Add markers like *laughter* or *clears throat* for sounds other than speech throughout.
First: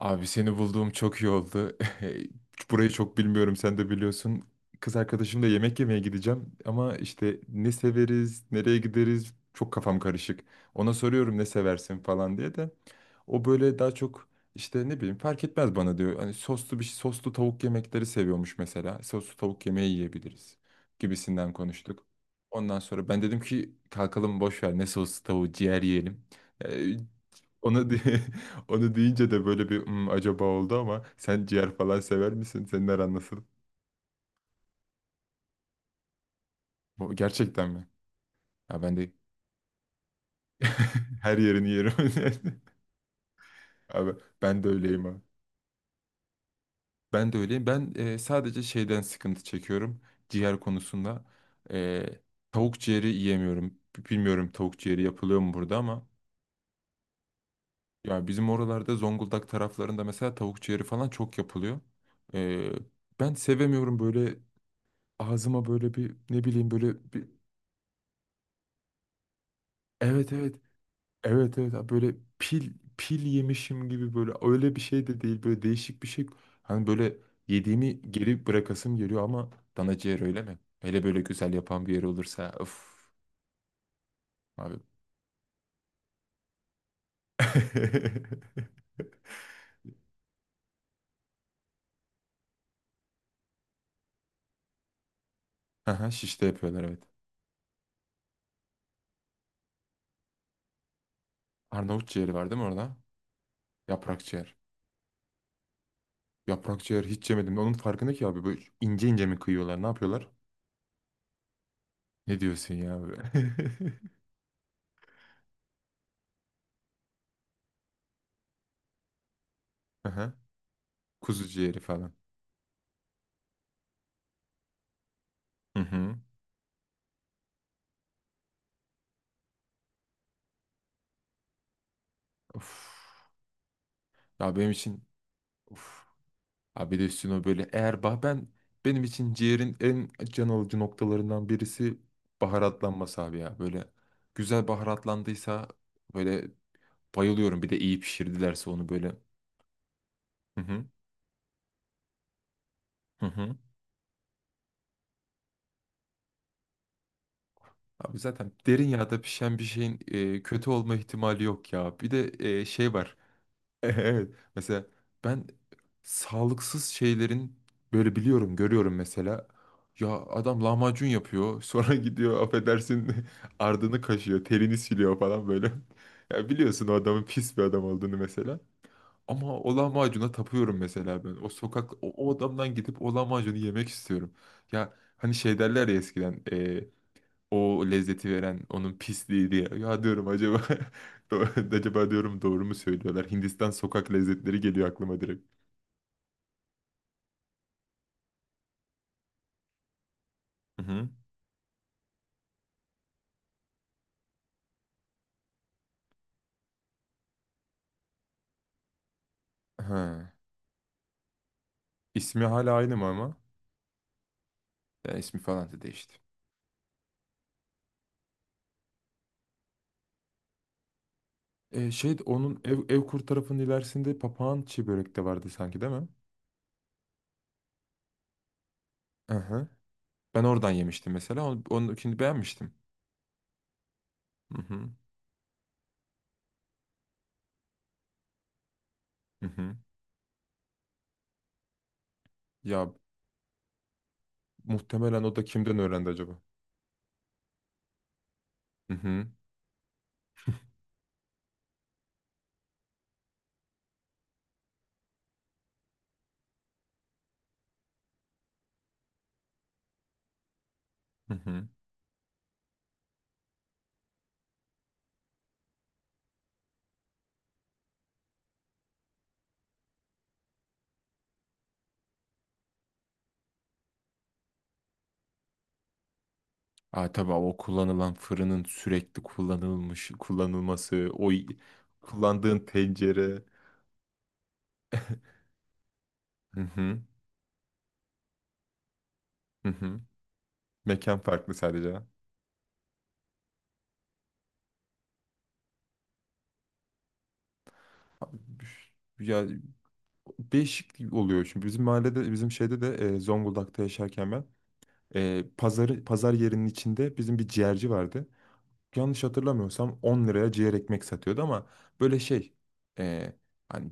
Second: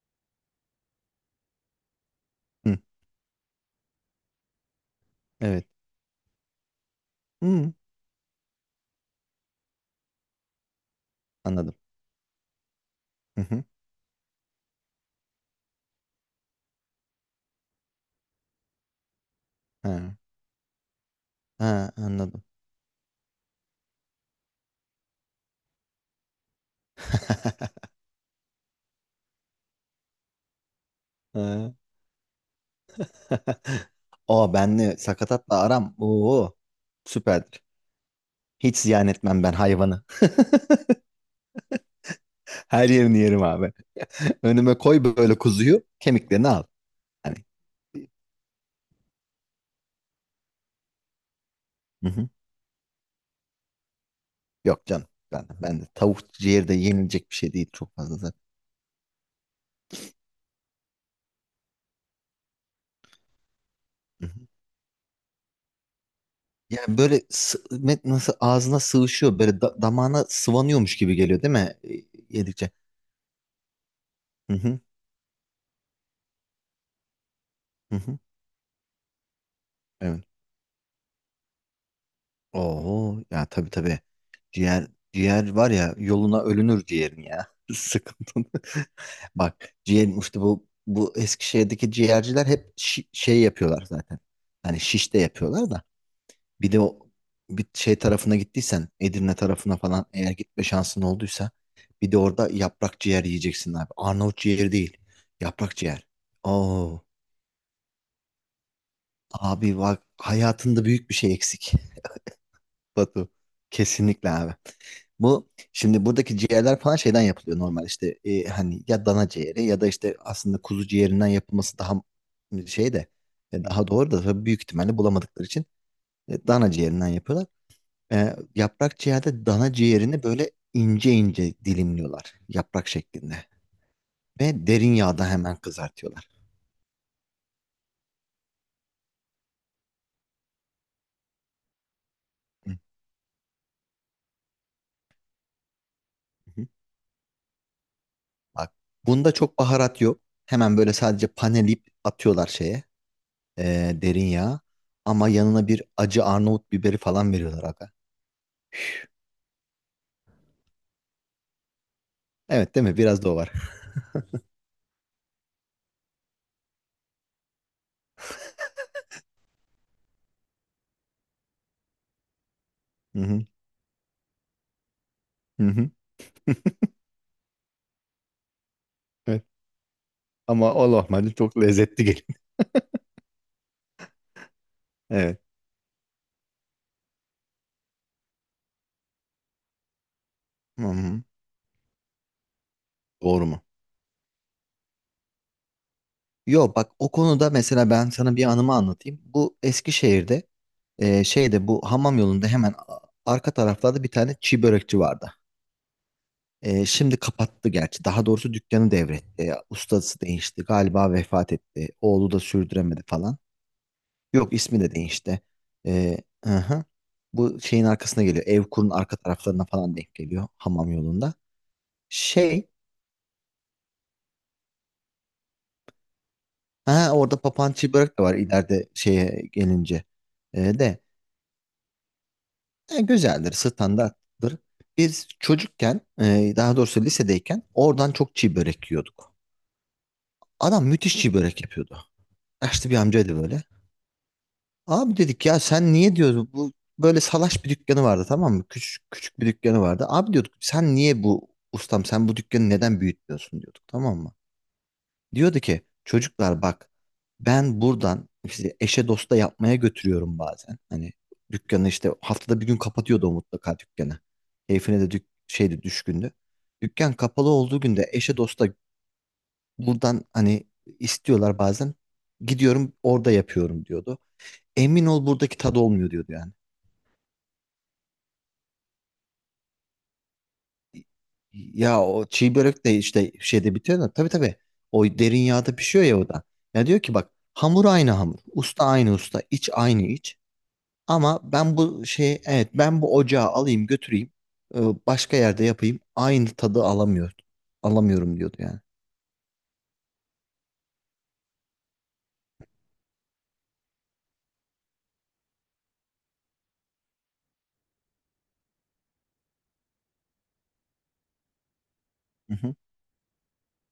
Abi seni bulduğum çok iyi oldu. *laughs* Hı, Burayı çok bilmiyorum, sen de biliyorsun. Kız arkadaşımla evet. yemek yemeye gideceğim ama işte ne Hı, severiz, nereye gideriz, çok kafam karışık. Ona soruyorum ne anladım. seversin falan diye de Hı o hı. böyle daha çok işte ne bileyim fark etmez bana diyor. Hani soslu tavuk yemekleri seviyormuş mesela. Soslu tavuk yemeği Ha, yiyebiliriz gibisinden ha, konuştuk. anladım. Ondan sonra ben dedim ki kalkalım, boş ver ne soslu tavuğu, ciğer yiyelim. Ee, onu *laughs* di- *laughs* onu deyince de böyle bir "Hmm, acaba oldu ama sen Ha. ciğer falan sever misin? Senin aran nasıl? *laughs* O benle sakatatla aram. Oo, Bu süperdir. gerçekten mi? Hiç Ya ben ziyan de etmem ben hayvanı. *laughs* *laughs* her yerini yerim. Her yerini yerim abi. *laughs* Abi *laughs* ben de Önüme koy öyleyim abi. böyle kuzuyu, kemiklerini al. Ben Hani de öyleyim. Ben sadece şeyden sıkıntı çekiyorum ciğer konusunda. E, hı hı. tavuk ciğeri yiyemiyorum. Bilmiyorum tavuk Yok ciğeri canım. yapılıyor Ben, mu burada ben de ama tavuk ciğeri de yenilecek bir şey değil çok fazla ya zaten. bizim oralarda, Zonguldak taraflarında mesela tavuk ciğeri falan çok yapılıyor. E, ben sevemiyorum Hı böyle, hı. ağzıma böyle bir, ne bileyim, Yani böyle böyle bir. Nasıl ağzına sığışıyor, böyle damağına Evet evet. sıvanıyormuş gibi geliyor değil Evet evet. mi? Ha, böyle pil Yedikçe. pil yemişim gibi, böyle Hı öyle bir hı. şey de değil. Böyle değişik bir şey. Hani böyle Hı yediğimi hı. geri bırakasım geliyor ama dana ciğer Evet. öyle mi? Hele böyle güzel yapan bir yer olursa, of Oo ya tabii tabii. abi. Ciğer ciğer var ya yoluna ölünür ciğerin ya. *laughs* *laughs* Sıkıntı. Bak ciğerin işte bu Eskişehir'deki ciğerciler hep şey yapıyorlar zaten. Hani şiş de yapıyorlar da. Aha, şişte Bir de yapıyorlar, o evet. bir şey tarafına gittiysen Edirne tarafına falan eğer gitme şansın olduysa Arnavut bir de ciğeri orada var değil mi orada? yaprak ciğer yiyeceksin abi. Yaprak Arnavut ciğer. ciğeri değil. Yaprak ciğer. Yaprak Oo ciğer hiç yemedim. Onun farkında ki abi, böyle ince ince mi abi kıyıyorlar? Ne bak yapıyorlar? hayatında büyük bir şey eksik. Ne diyorsun *laughs* ya Batu. böyle? Kesinlikle abi. Bu şimdi buradaki ciğerler falan şeyden yapılıyor normal işte hani ya dana ciğeri ya da *laughs* işte Aha, aslında kuzu ciğerinden kuzu yapılması ciğeri daha falan. Şey de daha doğru da tabii büyük ihtimalle bulamadıkları için Hı hı. Dana ciğerinden yapıyorlar. Yaprak ciğerde dana ciğerini böyle ince ince dilimliyorlar yaprak Of. şeklinde Ya ve benim derin için, yağda hemen of. kızartıyorlar. Abi de üstüne o böyle eğer bah ben, benim için ciğerin en can alıcı noktalarından birisi Hı baharatlanması abi ya. Böyle güzel baharatlandıysa böyle hı. bayılıyorum. Bir de iyi pişirdilerse Bak onu böyle. bunda çok baharat yok. Hı Hemen hı. böyle sadece panelip atıyorlar şeye Hı hı. Derin yağa ama yanına bir acı Arnavut biberi falan veriyorlar aga. Abi zaten derin yağda pişen bir şeyin kötü olma ihtimali yok ya. Bir de Evet değil şey mi? var. Biraz da o var. *laughs* Evet. Mesela ben sağlıksız şeylerin böyle biliyorum, görüyorum mesela. Ya adam lahmacun yapıyor, sonra *laughs* gidiyor, affedersin, Hı hı. *laughs* ardını kaşıyor, terini siliyor falan Hı böyle. *laughs* hı. Ya biliyorsun o adamın pis bir adam olduğunu mesela. Evet. Ama o lahmacuna Ama tapıyorum o mesela lahmacun ben. O çok sokak, lezzetli o, geliyor. o adamdan gidip o lahmacunu yemek istiyorum. Ya *laughs* hani Evet. şey derler ya eskiden o lezzeti veren onun pisliği diye. Ya diyorum acaba, *laughs* Hı hı. Acaba diyorum doğru mu söylüyorlar? Doğru mu? Hindistan sokak lezzetleri geliyor aklıma direkt. Yo bak o konuda mesela ben sana bir anımı anlatayım. Bu Eskişehir'de Hı hı. Şeyde bu hamam yolunda hemen arka taraflarda bir tane çiğ börekçi vardı. Şimdi kapattı gerçi. Daha doğrusu dükkanı devretti. Ustası Ha. değişti. Galiba vefat etti. Oğlu da İsmi hala aynı sürdüremedi mı ama? falan. Yok ismi de Ya ismi değişti. falan da değişti. E, hı hı. Bu şeyin arkasına geliyor. Evkur'un arka taraflarına falan denk geliyor hamam yolunda. Şey, onun Şey, ev, Evkur tarafının ilerisinde papağan çiğ börek de vardı sanki değil mi? ha orada papağan börek de var ileride Hı şeye hı. gelince. Ben oradan De yemiştim mesela. Onu, onunkini beğenmiştim. Güzeldir, standarttır. Hı hı. Biz çocukken, daha doğrusu lisedeyken oradan çok çiğ börek yiyorduk. Hı hı. Adam müthiş çiğ börek yapıyordu. Ya Yaşlı bir amcaydı böyle. Abi muhtemelen o da dedik ya kimden sen öğrendi niye acaba? diyordu bu böyle salaş bir dükkanı vardı tamam mı? Hı Küçük hı. küçük bir dükkanı vardı. Abi diyorduk sen niye bu ustam sen bu dükkanı neden büyütmüyorsun diyorduk tamam mı? Diyordu ki çocuklar bak ben buradan işte eşe dosta yapmaya götürüyorum bazen. Hani Hı hı. dükkanı işte haftada bir gün kapatıyordu o mutlaka dükkanı. Keyfine de şeydi düşkündü. Dükkan kapalı olduğu günde eşe dosta buradan hani istiyorlar bazen. Gidiyorum orada yapıyorum diyordu. Emin ol buradaki tadı olmuyor diyordu yani. Aa, tabii o kullanılan fırının sürekli kullanılmış kullanılması, Ya o çiğ kullandığın börek de işte tencere. şeyde bitiyor da tabii tabii o derin yağda pişiyor ya o da. Hı Ya hı, diyor ki bak hamur aynı hamur, usta aynı usta, hı iç hı. aynı iç. Mekan Ama farklı ben sadece. bu şey evet ben bu ocağı alayım götüreyim e, başka yerde yapayım aynı tadı alamıyor Abi, alamıyorum diyordu yani. ya değişik oluyor şimdi. Bizim mahallede, bizim şeyde de Zonguldak'ta yaşarken ben, pazarı, pazar yerinin içinde bizim bir ciğerci vardı. Yanlış hatırlamıyorsam 10 liraya ciğer ekmek satıyordu ama böyle şey, Hı hı. e, hani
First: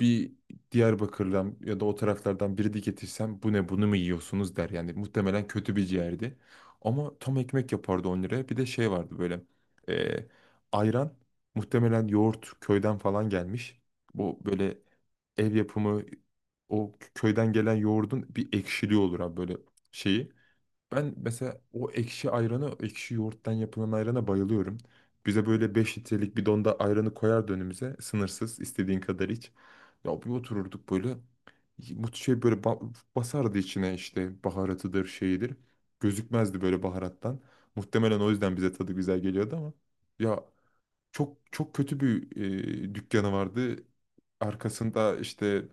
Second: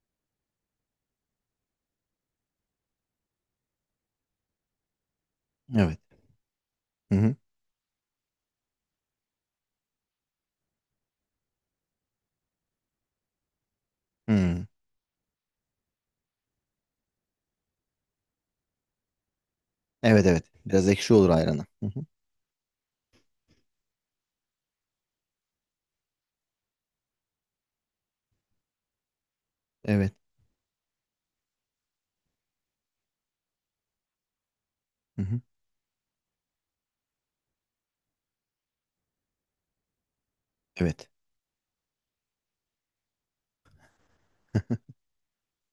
bir Diyarbakır'dan ya da o taraflardan biri de getirsem bu ne, bunu mu yiyorsunuz der. Yani muhtemelen kötü bir Evet. ciğerdi. Hı Ama tam hı. ekmek yapardı 10 liraya. Bir de şey vardı böyle e, ayran, muhtemelen yoğurt köyden falan gelmiş. Bu Hı. böyle ev yapımı, o köyden gelen yoğurdun bir ekşiliği olur abi, böyle Evet şeyi. evet biraz Ben ekşi olur mesela ayranı. Hı o hı. ekşi ayranı, o ekşi yoğurttan yapılan ayrana bayılıyorum. Bize böyle 5 litrelik bidonda ayranı koyardı önümüze. Sınırsız, istediğin kadar iç. Evet. Ya bir otururduk böyle. Bu şey böyle basardı içine işte, baharatıdır, Hı hı. şeyidir. Gözükmezdi böyle baharattan. Muhtemelen o yüzden bize tadı güzel geliyordu ama. Evet. Çok çok kötü bir dükkanı vardı. Arkasında işte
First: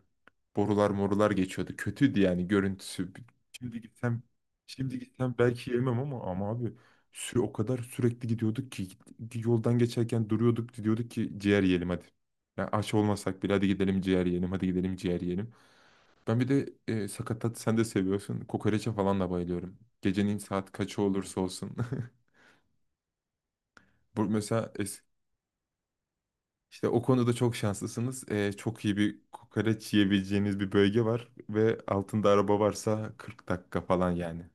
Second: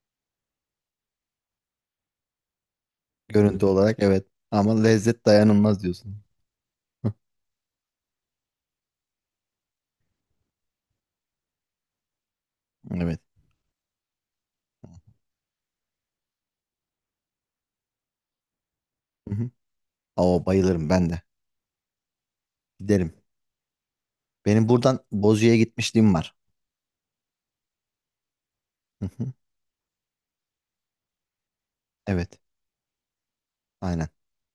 borular morular geçiyordu. Kötüydü yani görüntüsü. Görüntü Şimdi olarak gitsem evet ama şimdi lezzet gitsem belki dayanılmaz yemem diyorsun. ama, ama abi, Hı. sü o kadar sürekli gidiyorduk ki yoldan geçerken duruyorduk, diyorduk ki ciğer yiyelim hadi. Yani aç Evet. olmasak bile hadi gidelim ciğer yiyelim, hadi gidelim ciğer yiyelim. Ben bir de sakatat, sen de seviyorsun. Kokoreçe falan da Hı hı. bayılıyorum. Gecenin Oo, saat bayılırım kaçı ben de. olursa olsun. Giderim. *laughs* Bu Benim mesela. buradan Bozüyük'e gitmişliğim var. İşte o konuda çok şanslısınız. Çok iyi Hı bir hı. kokoreç yiyebileceğiniz bir bölge var ve altında Evet. araba varsa 40 dakika Aynen. falan yani.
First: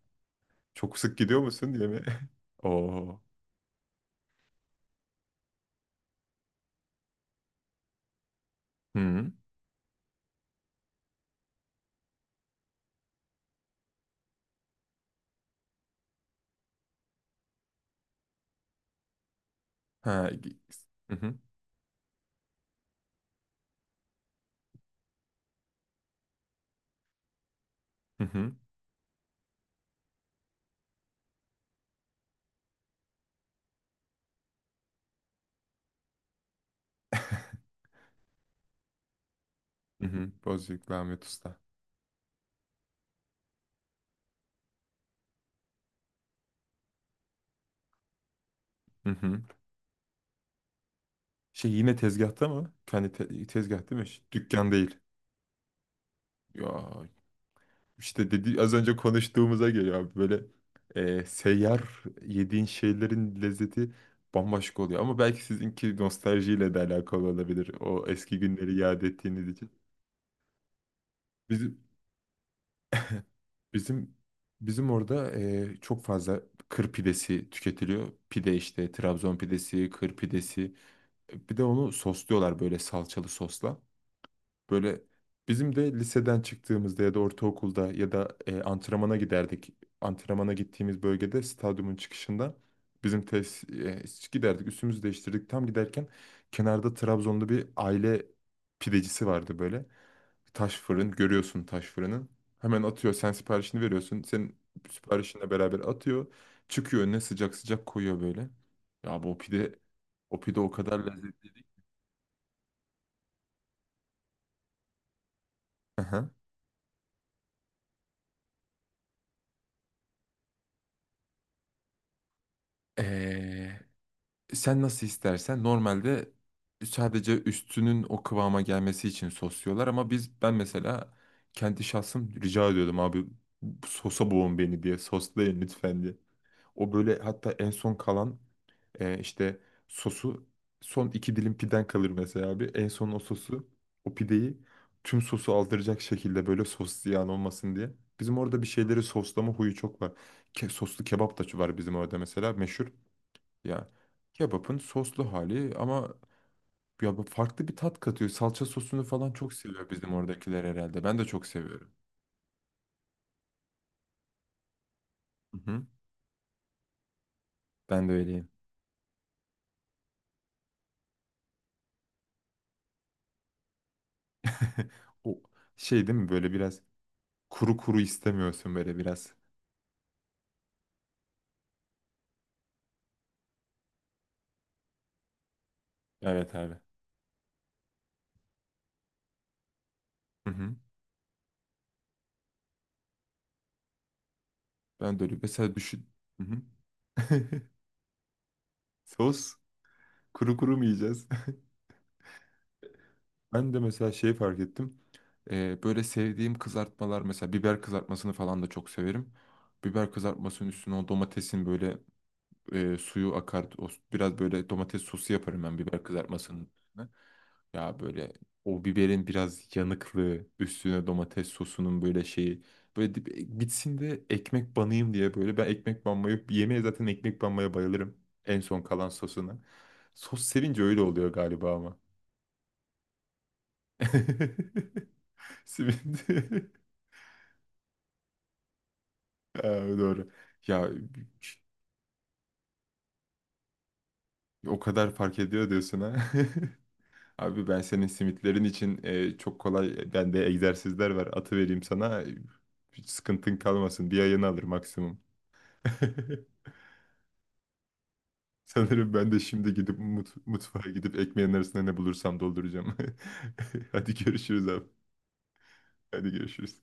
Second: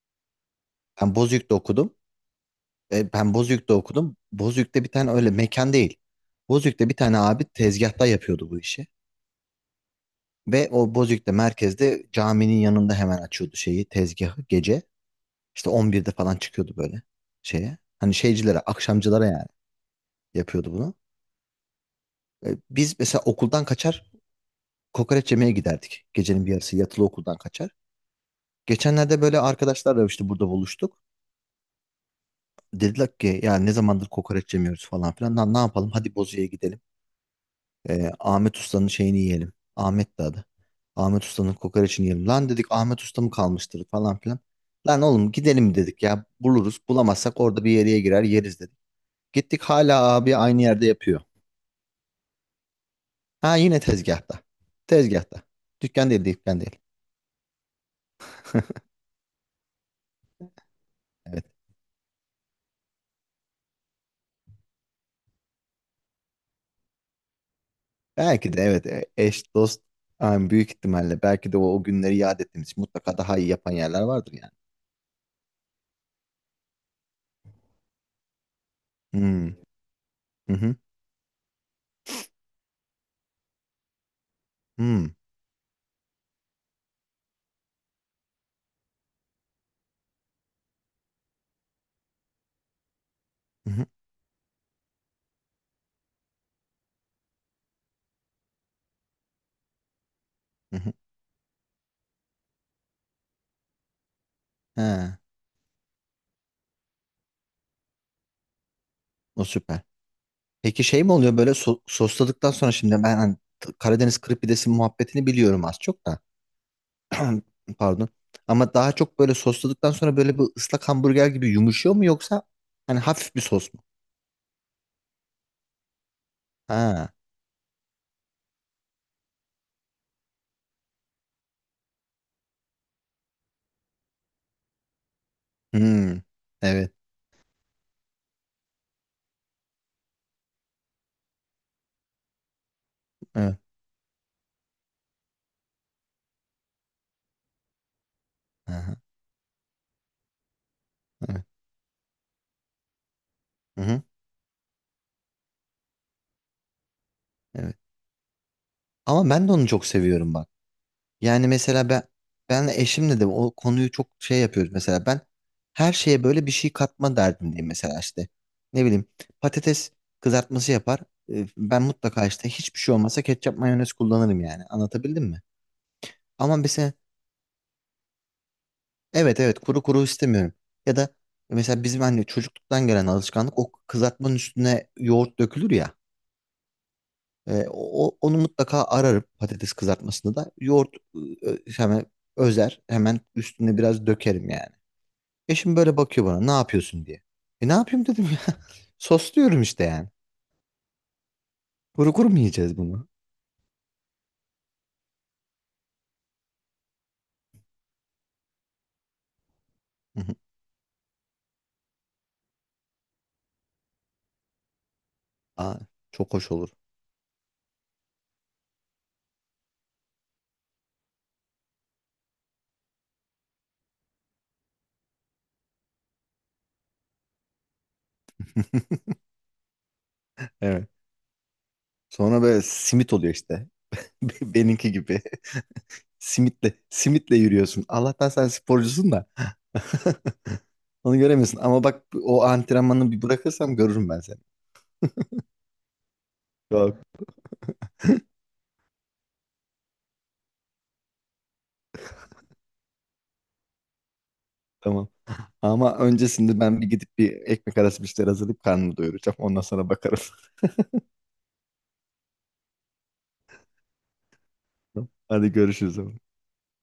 Çok Ben sık gidiyor Bozüyük'te musun diye okudum. mi? *laughs* E, Oo. ben Bozüyük'te okudum. Bozüyük'te bir tane öyle mekan değil. Bozüyük'te bir tane abi tezgahta yapıyordu bu işi. Hı. Ve o Bozüyük'te merkezde caminin yanında hemen açıyordu şeyi tezgahı gece. İşte 11'de falan çıkıyordu böyle şeye. Hani şeycilere, akşamcılara yani Ha. gi- yapıyordu bunu. Hı hı. Biz mesela okuldan kaçar kokoreç yemeye giderdik. Gecenin bir yarısı yatılı okuldan kaçar. Hı hı. Geçenlerde böyle arkadaşlarla işte burada buluştuk. Dediler ki ya ne zamandır kokoreç yemiyoruz falan filan. Lan ne yapalım hadi Bozüyük'e gidelim. Ahmet Usta'nın şeyini yiyelim. Hı Ahmet de hı. adı. Bozüyüklü Ahmet Ahmet Usta'nın Usta. kokoreçini yiyelim. Lan dedik Ahmet Usta mı kalmıştır falan filan. Lan oğlum gidelim dedik ya buluruz. Bulamazsak orada bir yere girer yeriz dedik. Hı hı. Gittik hala abi aynı yerde yapıyor. Şey, yine tezgahta mı? Kendi Ha yine tezgah değil mi? Tezgahta. Dükkan değil. Tezgahta. Dükkan değil dükkan değil. Ya İşte dedi, az önce konuştuğumuza geliyor abi, böyle Evet. seyyar yediğin şeylerin lezzeti bambaşka oluyor. Ama belki sizinki nostaljiyle de alakalı olabilir, o eski Belki de günleri evet yad ettiğiniz eş dost için. yani büyük ihtimalle belki de o, Bizim o günleri yad ettiğimiz için mutlaka daha iyi yapan yerler bizim vardır yani. bizim orada çok fazla kır pidesi tüketiliyor. Pide işte, Trabzon Hmm. pidesi, kır Hı pidesi. hı. Bir de onu sosluyorlar böyle salçalı sosla. Böyle Hmm. bizim de liseden çıktığımızda ya da ortaokulda ya da antrenmana giderdik. Antrenmana gittiğimiz bölgede stadyumun çıkışında bizim tesis, Hı hı. Giderdik. Üstümüzü değiştirdik. Tam giderken kenarda Trabzonlu bir aile pidecisi vardı böyle. Hı Taş hı. fırın görüyorsun, taş fırını. Hemen atıyor. Sen siparişini veriyorsun. Senin Ha. siparişinle beraber atıyor. Çıkıyor önüne sıcak sıcak koyuyor böyle. Ya bu O pide, süper. o pide o Peki kadar şey mi oluyor böyle lezzetli. Sosladıktan sonra şimdi ben hani Karadeniz kırık pidesi muhabbetini biliyorum az çok da. Aha. *clears throat* Pardon. Ama daha çok böyle sosladıktan sonra böyle bir ıslak hamburger gibi yumuşuyor mu yoksa hani hafif bir sos mu? Ee, sen nasıl istersen normalde Ha. sadece üstünün o kıvama gelmesi için sosluyorlar ama biz, ben mesela kendi şahsım rica ediyordum abi, sosa boğun beni diye, soslayın lütfen diye. Hmm. Evet. O böyle, hatta en son kalan işte sosu, son iki dilim piden kalır mesela abi, en son o Evet. sosu, o pideyi tüm sosu aldıracak şekilde, böyle sos ziyan olmasın diye. Bizim orada bir Aha, şeyleri soslama huyu çok var. Soslu kebap evet. da var bizim orada mesela, meşhur. Yani Hı-hı. kebapın soslu hali ama ya bu farklı bir Evet. tat katıyor. Salça sosunu Ama falan ben çok de onu çok seviyor bizim seviyorum bak. oradakiler herhalde. Ben de çok Yani mesela seviyorum. ben eşimle de o konuyu çok şey yapıyoruz mesela ben Hı hı. her şeye böyle bir şey katma derdindeyim mesela Ben de işte öyleyim. ne bileyim patates kızartması yapar. Ben mutlaka işte hiçbir şey olmasa ketçap mayonez kullanırım yani *laughs* anlatabildim O mi? şey değil mi böyle, Ama biraz mesela kuru kuru istemiyorsun böyle biraz. evet evet kuru kuru istemiyorum ya da mesela bizim anne çocukluktan gelen alışkanlık o kızartmanın üstüne yoğurt dökülür ya. Evet abi. Onu mutlaka ararım patates kızartmasında Hı da hı. yoğurt hemen özer hemen üstüne biraz dökerim yani. Ben de öyle, mesela Eşim böyle düşün. bakıyor bana Hı ne hı. yapıyorsun diye. E *laughs* ne yapayım dedim ya. *laughs* Sos, Sosluyorum işte yani. kuru kuru mu yiyeceğiz? *laughs* Kuru kuru mu yiyeceğiz bunu? Ben de mesela şeyi fark ettim. Böyle sevdiğim kızartmalar, mesela biber kızartmasını falan da çok severim. Biber Hı hı. kızartmasının üstüne o domatesin böyle suyu akar. O, biraz böyle domates sosu yaparım ben, Aa, biber çok hoş kızartmasının olur. üstüne. Ya böyle o biberin biraz yanıklığı, üstüne domates sosunun böyle şeyi. Böyle bitsin de ekmek banayım diye böyle. Ben ekmek banmayı, yemeğe zaten ekmek banmaya bayılırım. En son kalan *laughs* sosuna. Sos sevince Evet. öyle oluyor galiba ama. Sonra böyle simit oluyor işte. *laughs* Benimki *laughs* gibi. *laughs* Simit. *laughs* Simitle, simitle yürüyorsun. Allah'tan sen sporcusun da. Ha, doğru. Ya *laughs* Onu göremiyorsun. Ama bak o antrenmanı bir bırakırsam görürüm ben seni. o kadar fark ediyor diyorsun ha. Yok. *laughs* Abi ben senin simitlerin için çok kolay bende egzersizler var. Atı vereyim sana. Hiç sıkıntın kalmasın. Bir ayını alır Tamam. maksimum. Ama öncesinde *laughs* ben bir gidip bir ekmek arası bir şeyler hazırlayıp karnımı Sanırım ben doyuracağım. de Ondan şimdi sonra gidip bakarım. Mutfağa gidip ekmeğin arasında ne bulursam dolduracağım. *laughs* Hadi görüşürüz abi. *laughs* Hadi görüşürüz. Hadi görüşürüz.